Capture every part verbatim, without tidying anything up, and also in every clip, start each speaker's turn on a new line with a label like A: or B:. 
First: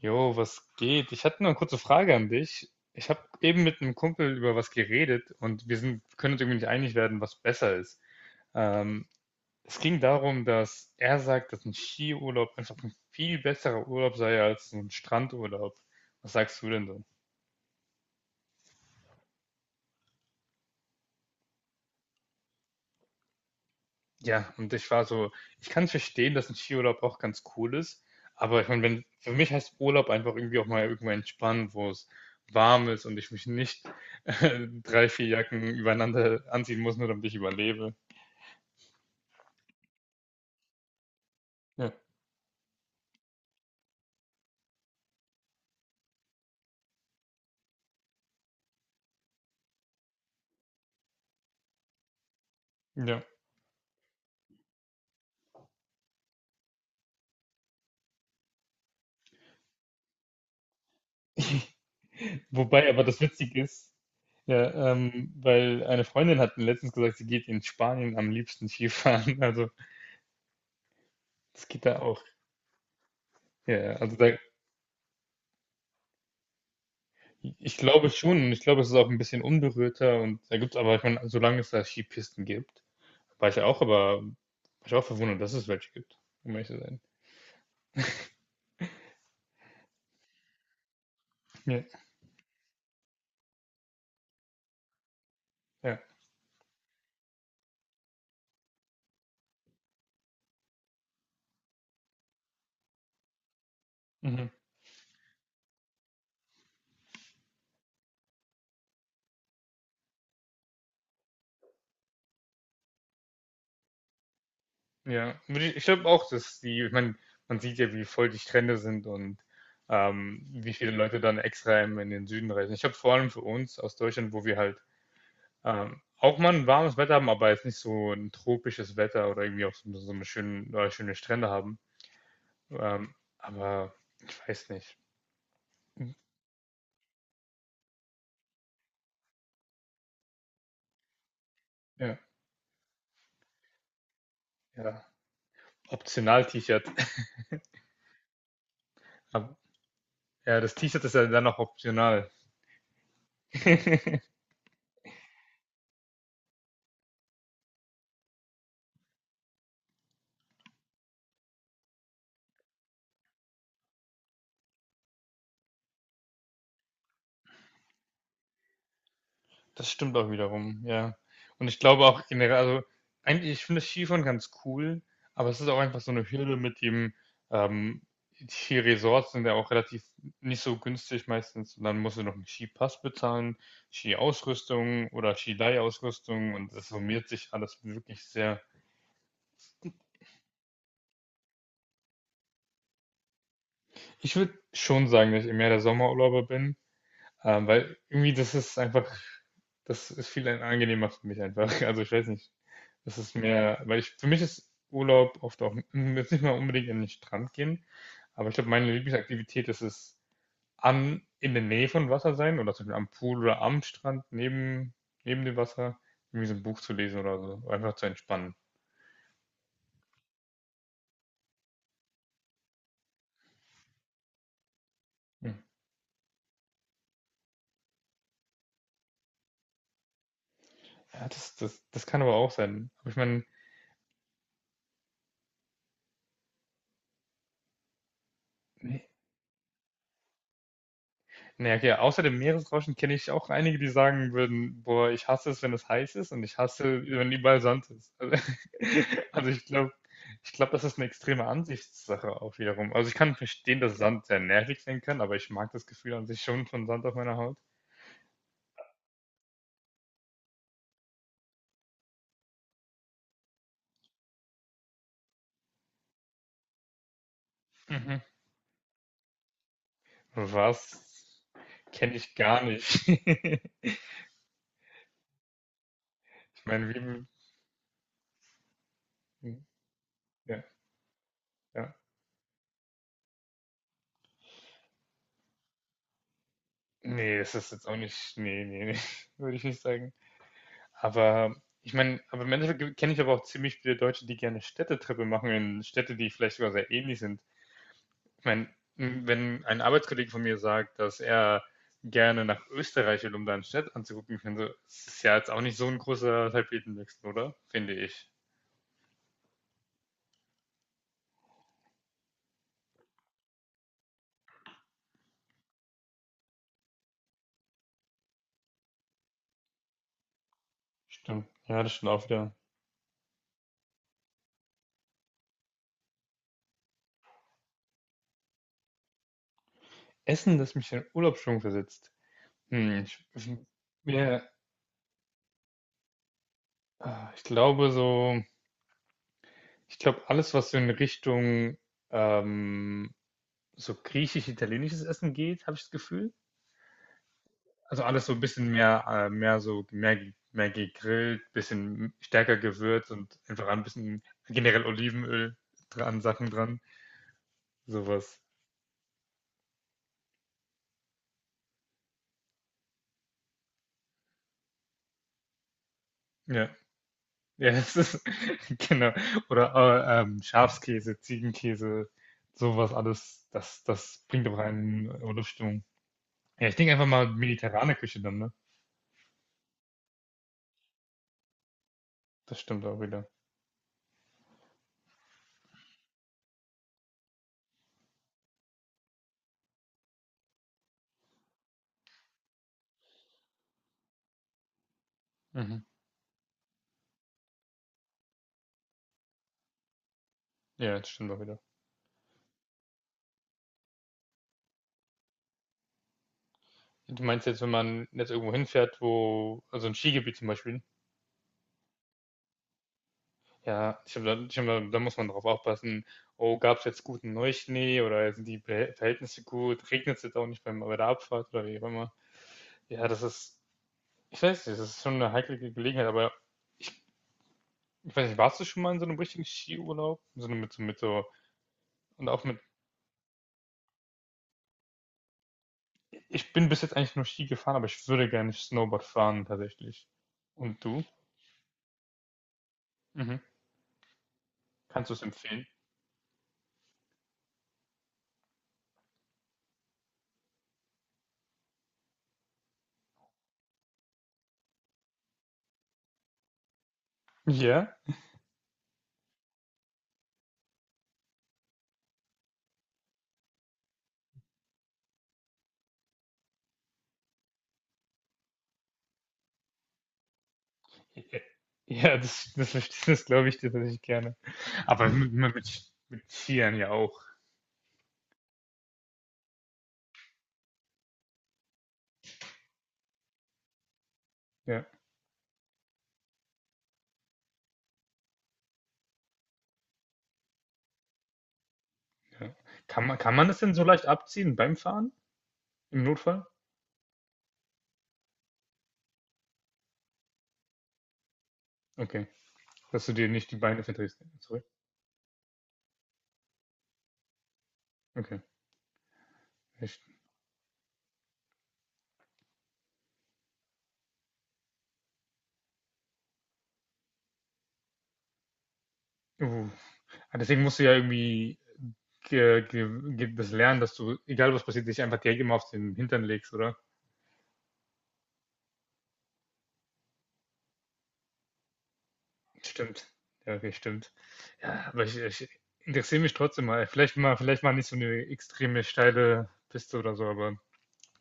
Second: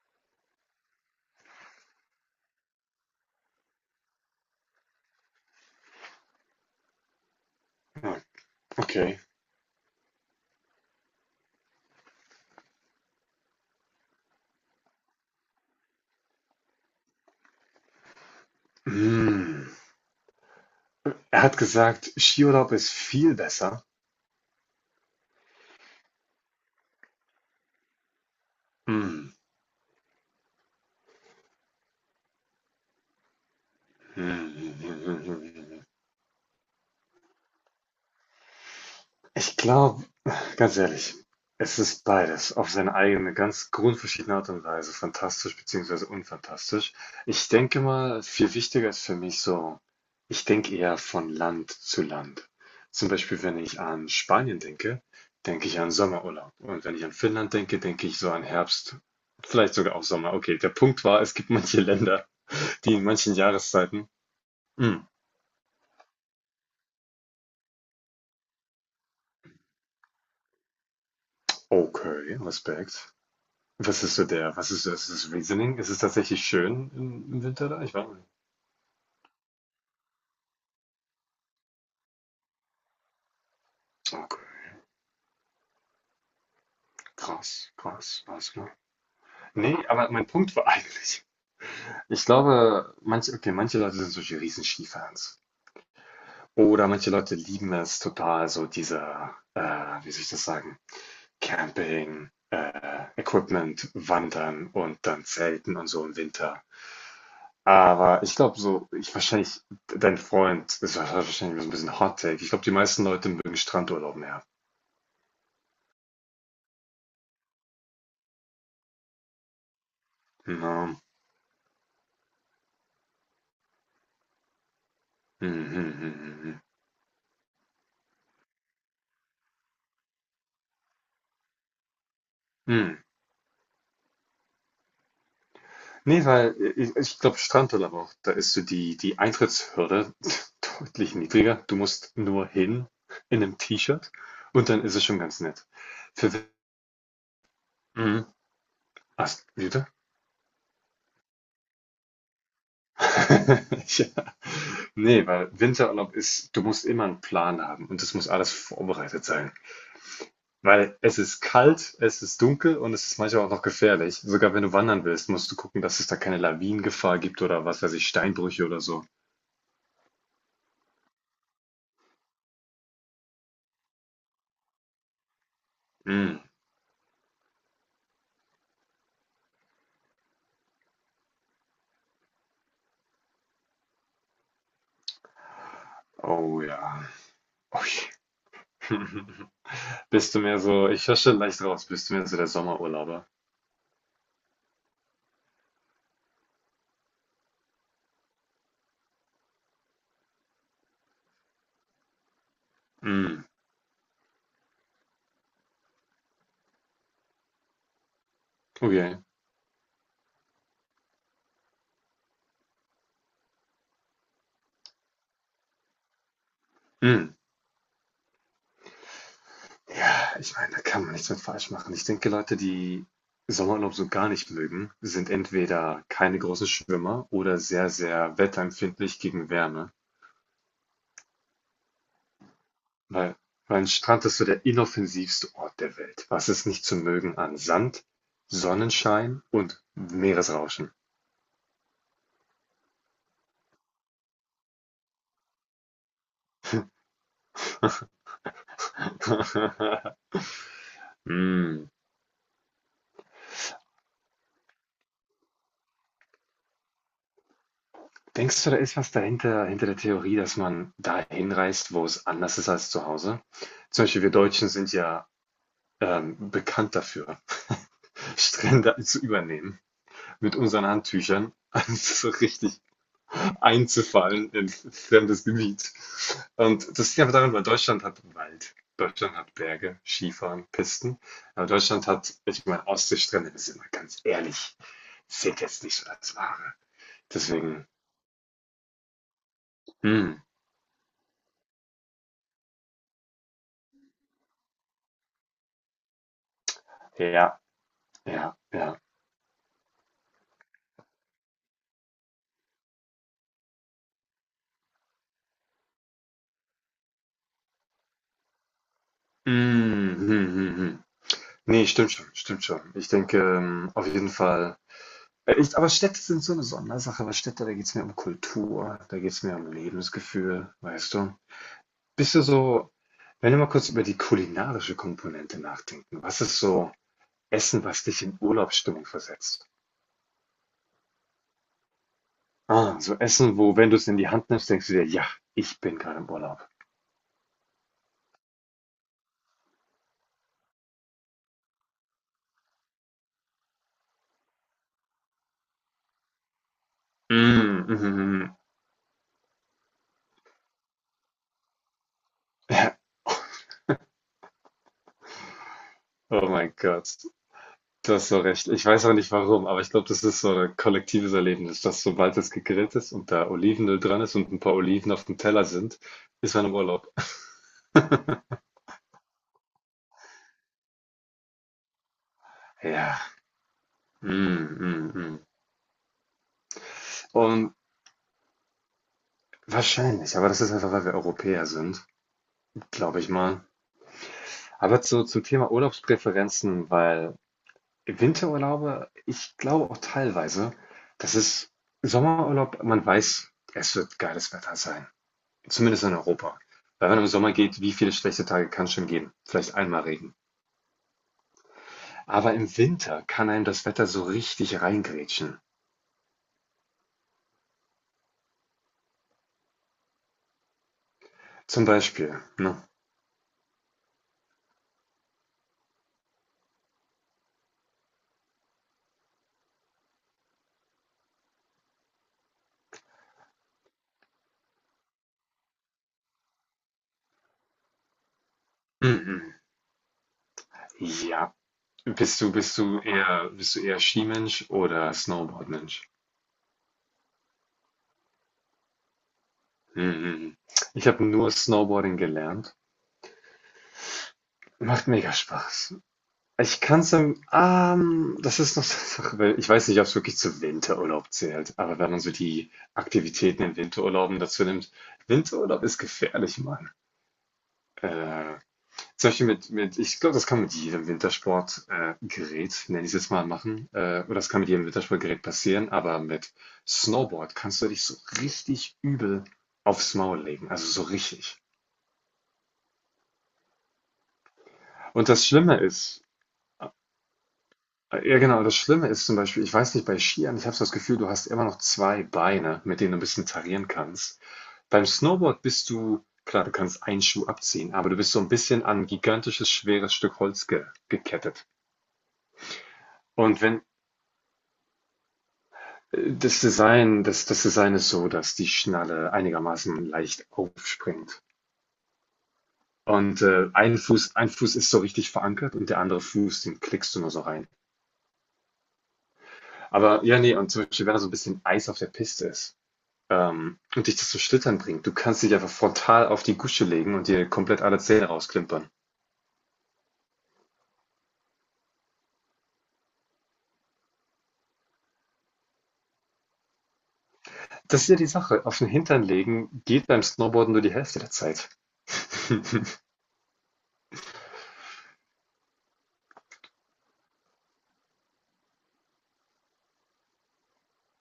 A: Jo, was geht? Ich hatte nur eine kurze Frage an dich. Ich habe eben mit einem Kumpel über was geredet und wir sind, können uns irgendwie nicht einig werden, was besser ist.
B: Ah,
A: Ähm,
B: okay.
A: Es ging darum, dass er sagt, dass ein Skiurlaub einfach ein viel besserer Urlaub sei als ein Strandurlaub. Was sagst du denn?
B: Hm. Er hat gesagt, Skiurlaub ist viel besser.
A: Ja, und ich war so, ich kann verstehen, dass ein Skiurlaub auch ganz cool ist, aber ich meine, wenn
B: Hm.
A: für mich heißt Urlaub einfach irgendwie auch mal irgendwo entspannen, wo es warm ist und ich mich nicht,
B: Hm,
A: äh,
B: hm, hm,
A: drei,
B: hm,
A: vier
B: hm, hm,
A: Jacken
B: hm.
A: übereinander anziehen muss, nur damit ich überlebe.
B: Ich glaube, Ganz ehrlich, es
A: Ja,
B: ist beides auf seine eigene, ganz grundverschiedene Art und Weise, fantastisch beziehungsweise unfantastisch. Ich denke mal, viel wichtiger ist für mich so, ich denke eher von Land zu Land. Zum
A: ja.
B: Beispiel, wenn ich an Spanien denke, denke ich an Sommerurlaub. Und wenn ich an Finnland denke, denke ich so an Herbst, vielleicht sogar auch Sommer. Okay, der Punkt war, es gibt manche Länder,
A: Wobei
B: die in
A: aber das
B: manchen
A: witzige ist,
B: Jahreszeiten.
A: ja,
B: Mm,
A: ähm, weil eine Freundin hat mir letztens gesagt, sie geht in Spanien am liebsten Skifahren. Also, das geht da auch.
B: okay, Respekt.
A: Ja, ja,
B: Was
A: also
B: ist so
A: da,
B: der, was ist, ist das Reasoning? Ist es tatsächlich schön im, im Winter
A: ich
B: da? Ich
A: glaube
B: weiß nicht.
A: schon, und ich glaube, es ist auch ein bisschen unberührter und da gibt's, aber ich meine, solange es da Skipisten gibt. War ich ja auch, aber war
B: Okay,
A: ich auch verwundert, dass es welche gibt, um ehrlich zu sein.
B: krass, krass, krass. Ne? Nee, aber mein Punkt war eigentlich,
A: Ja,
B: ich glaube, manche, okay, manche Leute sind solche riesen Skifans.
A: ja,
B: Oder manche Leute lieben es total, so dieser, äh, wie soll ich das sagen, Camping, äh, Equipment,
A: mhm.
B: Wandern und dann Zelten und so im Winter. Aber ich glaube so, ich wahrscheinlich, dein Freund, das war wahrscheinlich so ein bisschen Hot Take. Ich glaube, die meisten Leute mögen Strandurlaub mehr.
A: Ja, würde ich, ich glaube auch, dass die, ich meine, man sieht ja, wie voll die Strände sind und ähm,
B: Na,
A: wie viele Leute dann extra in, in den Süden reisen. Ich habe vor allem für uns aus Deutschland, wo wir halt
B: hm, hm,
A: ähm,
B: hm,
A: auch
B: hm, hm.
A: mal
B: Hm.
A: ein warmes Wetter haben, aber jetzt nicht so ein tropisches Wetter oder irgendwie auch so, so eine schöne, oder schöne Strände haben.
B: Hm.
A: Ähm, aber ich weiß nicht.
B: Nee, weil äh, ich, ich glaube, Strandurlaub auch, da ist so die, die Eintrittshürde deutlich niedriger. Du musst
A: Ja,
B: nur hin in einem T-Shirt und dann ist es
A: ja.
B: schon ganz nett. Für, Win-
A: Optional T-Shirt.
B: mhm. Ach,
A: Aber
B: wie bitte?
A: ja, das T-Shirt ist ja dann noch optional.
B: Ja. Nee, weil Winterurlaub ist, du musst immer einen Plan haben und das muss alles vorbereitet sein. Weil es ist kalt, es ist dunkel und es ist manchmal auch noch gefährlich. Sogar wenn du wandern willst, musst du gucken, dass es da keine Lawinengefahr gibt oder was weiß ich, Steinbrüche oder so.
A: Das stimmt auch wiederum, ja. Und ich glaube auch generell, also eigentlich, ich finde das Skifahren ganz cool, aber es ist auch einfach so eine
B: Mm.
A: Hürde mit dem, ähm, die Resorts sind ja auch relativ nicht so günstig meistens und dann musst du noch einen Skipass bezahlen, Skiausrüstung oder Skileihausrüstung,
B: Oh
A: und das
B: ja.
A: summiert sich alles
B: Ui.
A: wirklich sehr.
B: Bist du mehr so, ich höre schon leicht raus, bist du mehr so der Sommerurlauber?
A: Ich würde schon sagen, dass ich mehr der Sommerurlauber bin. Ähm, weil irgendwie das ist einfach, das ist viel angenehmer für mich einfach. Also ich weiß nicht, das ist
B: Mm.
A: mehr, weil ich, für mich ist Urlaub oft auch, m, jetzt nicht mal unbedingt an den Strand gehen, aber ich glaube, meine
B: Okay.
A: Lieblingsaktivität ist es, an, in der Nähe von Wasser sein oder zum Beispiel am Pool oder am Strand neben, neben dem Wasser, irgendwie so ein Buch zu lesen
B: Mm.
A: oder so, einfach zu entspannen.
B: Ja, ich meine, da kann man nichts mit falsch machen. Ich denke, Leute, die Sommerurlaub so gar nicht mögen, sind
A: Hm.
B: entweder keine großen Schwimmer oder sehr, sehr wetterempfindlich gegen Wärme.
A: Ja, das, das, das kann aber auch sein. Aber ich
B: Weil,
A: meine,
B: weil ein Strand ist so der inoffensivste Ort der Welt. Was ist nicht zu mögen an Sand, Sonnenschein und Meeresrauschen?
A: naja, okay. Außer dem Meeresrauschen kenne ich auch einige, die sagen würden, boah, ich hasse es, wenn es heiß ist und ich hasse, wenn überall Sand ist. Also, also ich glaube, ich glaube, das ist eine extreme
B: Hm.
A: Ansichtssache auch wiederum. Also ich kann verstehen, dass Sand sehr nervig sein kann, aber ich mag das Gefühl an sich schon von Sand auf meiner Haut.
B: Denkst du, da ist was dahinter, hinter der Theorie, dass man dahin reist, wo es anders ist als zu Hause? Zum Beispiel, wir Deutschen sind ja ähm, bekannt dafür,
A: Mhm.
B: Strände zu übernehmen mit unseren
A: Was?
B: Handtüchern. Das
A: Kenne
B: ist so
A: ich gar
B: richtig
A: nicht.
B: einzufallen in fremdes Gebiet.
A: Ich
B: Und das liegt
A: meine,
B: aber daran, weil Deutschland hat Wald, Deutschland hat
A: wie...
B: Berge,
A: Ja,
B: Skifahren, Pisten. Aber
A: ja.
B: Deutschland hat, ich meine, Ostseestrände, das ist immer ganz ehrlich, zählt jetzt nicht so als Ware.
A: Nee, es ist
B: Deswegen,
A: jetzt auch nicht... Nee, nee, nee. Würde ich nicht sagen.
B: hm,
A: Aber ich meine, aber im Endeffekt kenne ich aber auch ziemlich viele Deutsche, die gerne Städtetrippe machen in Städte, die vielleicht sogar sehr ähnlich sind.
B: ja,
A: Ich
B: ja,
A: meine,
B: ja.
A: m, wenn ein Arbeitskollege von mir sagt, dass er gerne nach Österreich will, um da eine Stadt anzugucken, ich meine, so, das ist ja jetzt auch nicht so ein großer Tapetenwechsel, oder? Finde ich.
B: Mm, hm, hm, hm. Hm. Nee, stimmt schon, stimmt schon. Ich denke, ähm, auf jeden Fall. Äh, Ich, aber Städte sind so eine Sondersache, weil Städte, da geht es mir um Kultur, da geht es mir um Lebensgefühl, weißt du?
A: Stimmt. Ja, das stimmt auch
B: Bist du
A: wieder.
B: so. Wenn wir mal kurz über die kulinarische Komponente nachdenken, was ist so Essen, was dich in Urlaubsstimmung versetzt?
A: Essen, das mich in Urlaubsstimmung versetzt.
B: Ah,
A: Hm,
B: so
A: ich, ich,
B: Essen, wo, wenn du es in die
A: mir-
B: Hand nimmst, denkst du dir, ja, ich bin gerade im Urlaub.
A: ah, ich glaube so, ich glaube alles, was so in Richtung ähm, so griechisch-italienisches Essen geht, habe ich das Gefühl.
B: Mm,
A: Also alles so ein
B: mhm.
A: bisschen mehr, äh, mehr so, mehr, mehr gegrillt, bisschen stärker
B: Ja,
A: gewürzt und einfach ein bisschen generell Olivenöl dran,
B: oh
A: Sachen
B: mein
A: dran,
B: Gott, du hast so
A: sowas.
B: recht. Ich weiß auch nicht warum, aber ich glaube, das ist so ein kollektives Erlebnis, dass sobald es gegrillt ist und da Olivenöl dran ist und ein paar Oliven auf dem Teller sind, ist man
A: Ja,
B: im Urlaub.
A: ja, das ist, genau. Oder äh, ähm, Schafskäse, Ziegenkäse, sowas
B: Ja,
A: alles, das, das bringt auch
B: mm,
A: einen
B: mm, mm.
A: Urlaubsstimmung. Ja, ich denke einfach mal
B: Und
A: mediterrane Küche dann, ne?
B: wahrscheinlich, aber das ist einfach, weil wir Europäer sind,
A: Das stimmt auch
B: glaube
A: wieder.
B: ich mal. Aber zu, zum Thema Urlaubspräferenzen, weil Winterurlaube, ich glaube auch teilweise, das ist Sommerurlaub, man weiß, es wird geiles Wetter sein.
A: Mhm.
B: Zumindest in Europa. Weil wenn man im Sommer geht, wie viele schlechte Tage kann es schon geben? Vielleicht einmal Regen.
A: Ja, das stimmt auch wieder.
B: Aber im Winter kann einem das Wetter so richtig reingrätschen.
A: Du meinst jetzt, wenn man jetzt irgendwo hinfährt, wo, also ein Skigebiet zum Beispiel,
B: Zum Beispiel, ne?
A: ja, ich glaube, da, ich glaube, da muss man drauf aufpassen. Oh, gab es jetzt guten Neuschnee oder sind die Be- Verhältnisse gut? Regnet es jetzt auch nicht beim, bei der Abfahrt oder wie auch immer? Ja, das ist, ich weiß nicht, das ist schon eine heikle Ge- Gelegenheit, aber ich weiß nicht, warst du schon mal in so einem richtigen
B: Mhm.
A: Skiurlaub? So eine- mit so, mit so,
B: Ja.
A: und
B: Bist
A: auch
B: du,
A: mit,
B: bist du eher, bist du eher Skimensch oder Snowboardmensch?
A: ich bin bis jetzt eigentlich nur Ski gefahren, aber ich würde gerne Snowboard fahren tatsächlich.
B: Mhm.
A: Und du?
B: Ich habe nur Snowboarding gelernt.
A: Mhm.
B: Macht
A: Kannst du es
B: mega
A: empfehlen?
B: Spaß. Ich kann's im, ähm, das ist noch so eine Sache, weil ich weiß nicht, ob es wirklich zu Winterurlaub zählt, aber wenn man so die Aktivitäten in Winterurlauben dazu nimmt, Winterurlaub ist gefährlich, Mann.
A: Ja.
B: Äh, Zum Beispiel mit, mit, ich glaube, das kann mit jedem Wintersportgerät, äh, Gerät, nenn ich es jetzt mal, machen, äh, oder das kann mit jedem Wintersportgerät passieren, aber mit Snowboard kannst du dich so richtig übel aufs Maul legen, also so richtig.
A: Ja, das, das, verste- das glaube ich dir tatsächlich gerne. Aber
B: Und
A: mit,
B: das
A: mit,
B: Schlimme
A: mit
B: ist,
A: Skiern ja auch.
B: ja, genau. Das Schlimme ist zum Beispiel, ich weiß nicht, bei Skiern, ich habe so das Gefühl, du hast immer noch zwei Beine, mit denen du ein bisschen tarieren kannst.
A: Ja,
B: Beim Snowboard bist du, klar, du kannst einen Schuh abziehen, aber du bist so ein bisschen an ein gigantisches, schweres Stück Holz ge gekettet.
A: ja. Kann man, kann man das
B: Und
A: denn
B: wenn
A: so leicht abziehen beim Fahren? Im
B: äh,
A: Notfall?
B: das Design, das, das Design ist so, dass die Schnalle einigermaßen leicht aufspringt.
A: Okay. Dass du dir
B: Und
A: nicht die
B: äh,
A: Beine
B: ein
A: verdrehst.
B: Fuß, ein
A: Sorry.
B: Fuß ist so richtig verankert und der andere Fuß, den klickst du nur so rein.
A: Okay. Echt.
B: Aber ja, nee, und zum Beispiel, wenn da so ein bisschen Eis auf der Piste ist, Ähm, und dich das zum Schlittern bringt. Du kannst dich einfach frontal auf die Gusche legen und dir komplett alle Zähne rausklimpern.
A: Uh. Ah, deswegen musst du ja irgendwie ge, ge, ge, das lernen, dass du, egal was passiert, dich einfach direkt immer auf den Hintern legst, oder?
B: Das ist ja die Sache. Auf den Hintern legen geht beim Snowboarden nur die Hälfte der Zeit.
A: Stimmt. Ja, okay, stimmt. Ja, aber ich, ich interessiere mich trotzdem mal. Vielleicht mal, vielleicht mal nicht so eine extreme steile Piste oder so, aber.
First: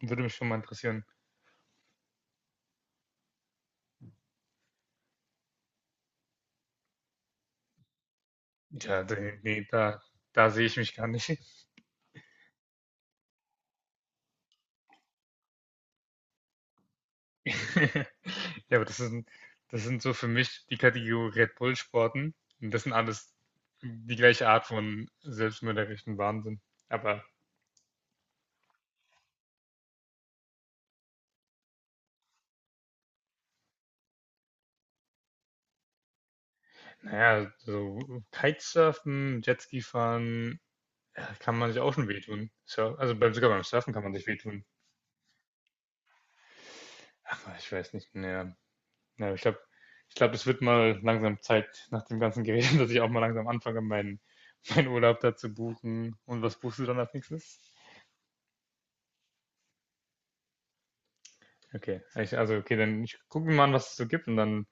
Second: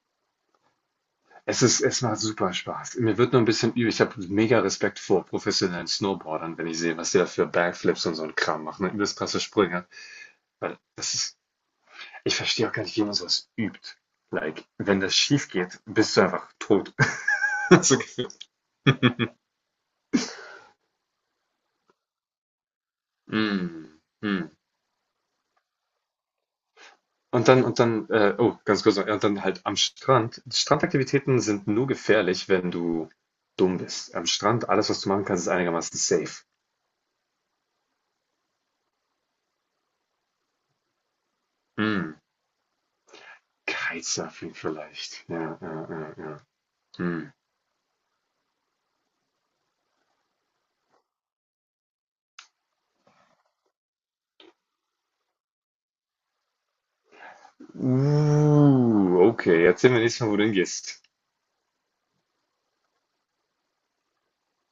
A: Würde mich schon mal interessieren.
B: Es ist, es macht super Spaß. Mir wird nur ein bisschen übel. Ich habe mega Respekt vor professionellen Snowboardern, wenn ich sehe, was die da für Backflips und so ein Kram machen. Ne?
A: Ja,
B: Übelst
A: d-
B: krasse
A: nee,
B: Sprünge.
A: da, da sehe ich
B: Weil
A: mich gar
B: das ist,
A: nicht.
B: ich verstehe auch gar nicht, wie man sowas übt. Like, wenn das schief geht, bist du einfach tot. So gefühlt.
A: Ja, aber das sind, das sind so für mich die Kategorie Red Bull-Sporten. Und das sind alles
B: Mm,
A: die
B: mm.
A: gleiche Art von selbstmörderischen Wahnsinn. Aber
B: Und dann, und dann, äh, oh, ganz kurz, noch, ja, und dann halt am Strand. Strandaktivitäten sind nur gefährlich, wenn du dumm bist. Am Strand, alles, was du machen kannst, ist einigermaßen safe.
A: naja, so Kitesurfen, Jetski fahren, ja, kann man sich auch schon
B: Hm,
A: wehtun. So, also beim, sogar beim Surfen kann man sich
B: Kitesurfing
A: wehtun.
B: vielleicht. Ja, ja, ja, ja. Hm.
A: Aber ich weiß nicht, naja. Ja, ich glaube, ich glaube, es wird mal langsam Zeit nach dem ganzen Gerede, dass ich auch mal langsam anfange, meinen meinen Urlaub da zu buchen. Und was buchst du dann als nächstes?
B: Uh, okay, erzähl mir nächstes Mal, wo du hingehst.
A: Okay, ich, also okay, dann ich gucke mir mal an, was es so gibt und dann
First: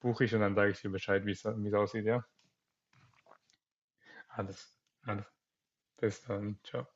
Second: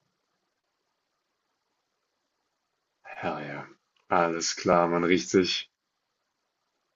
A: buche ich und dann sage ich dir Bescheid, wie es wie es aussieht, ja?
B: Herr, ja. Alles
A: Alles,
B: klar, man
A: alles.
B: riecht sich.
A: Bis dann. Ciao.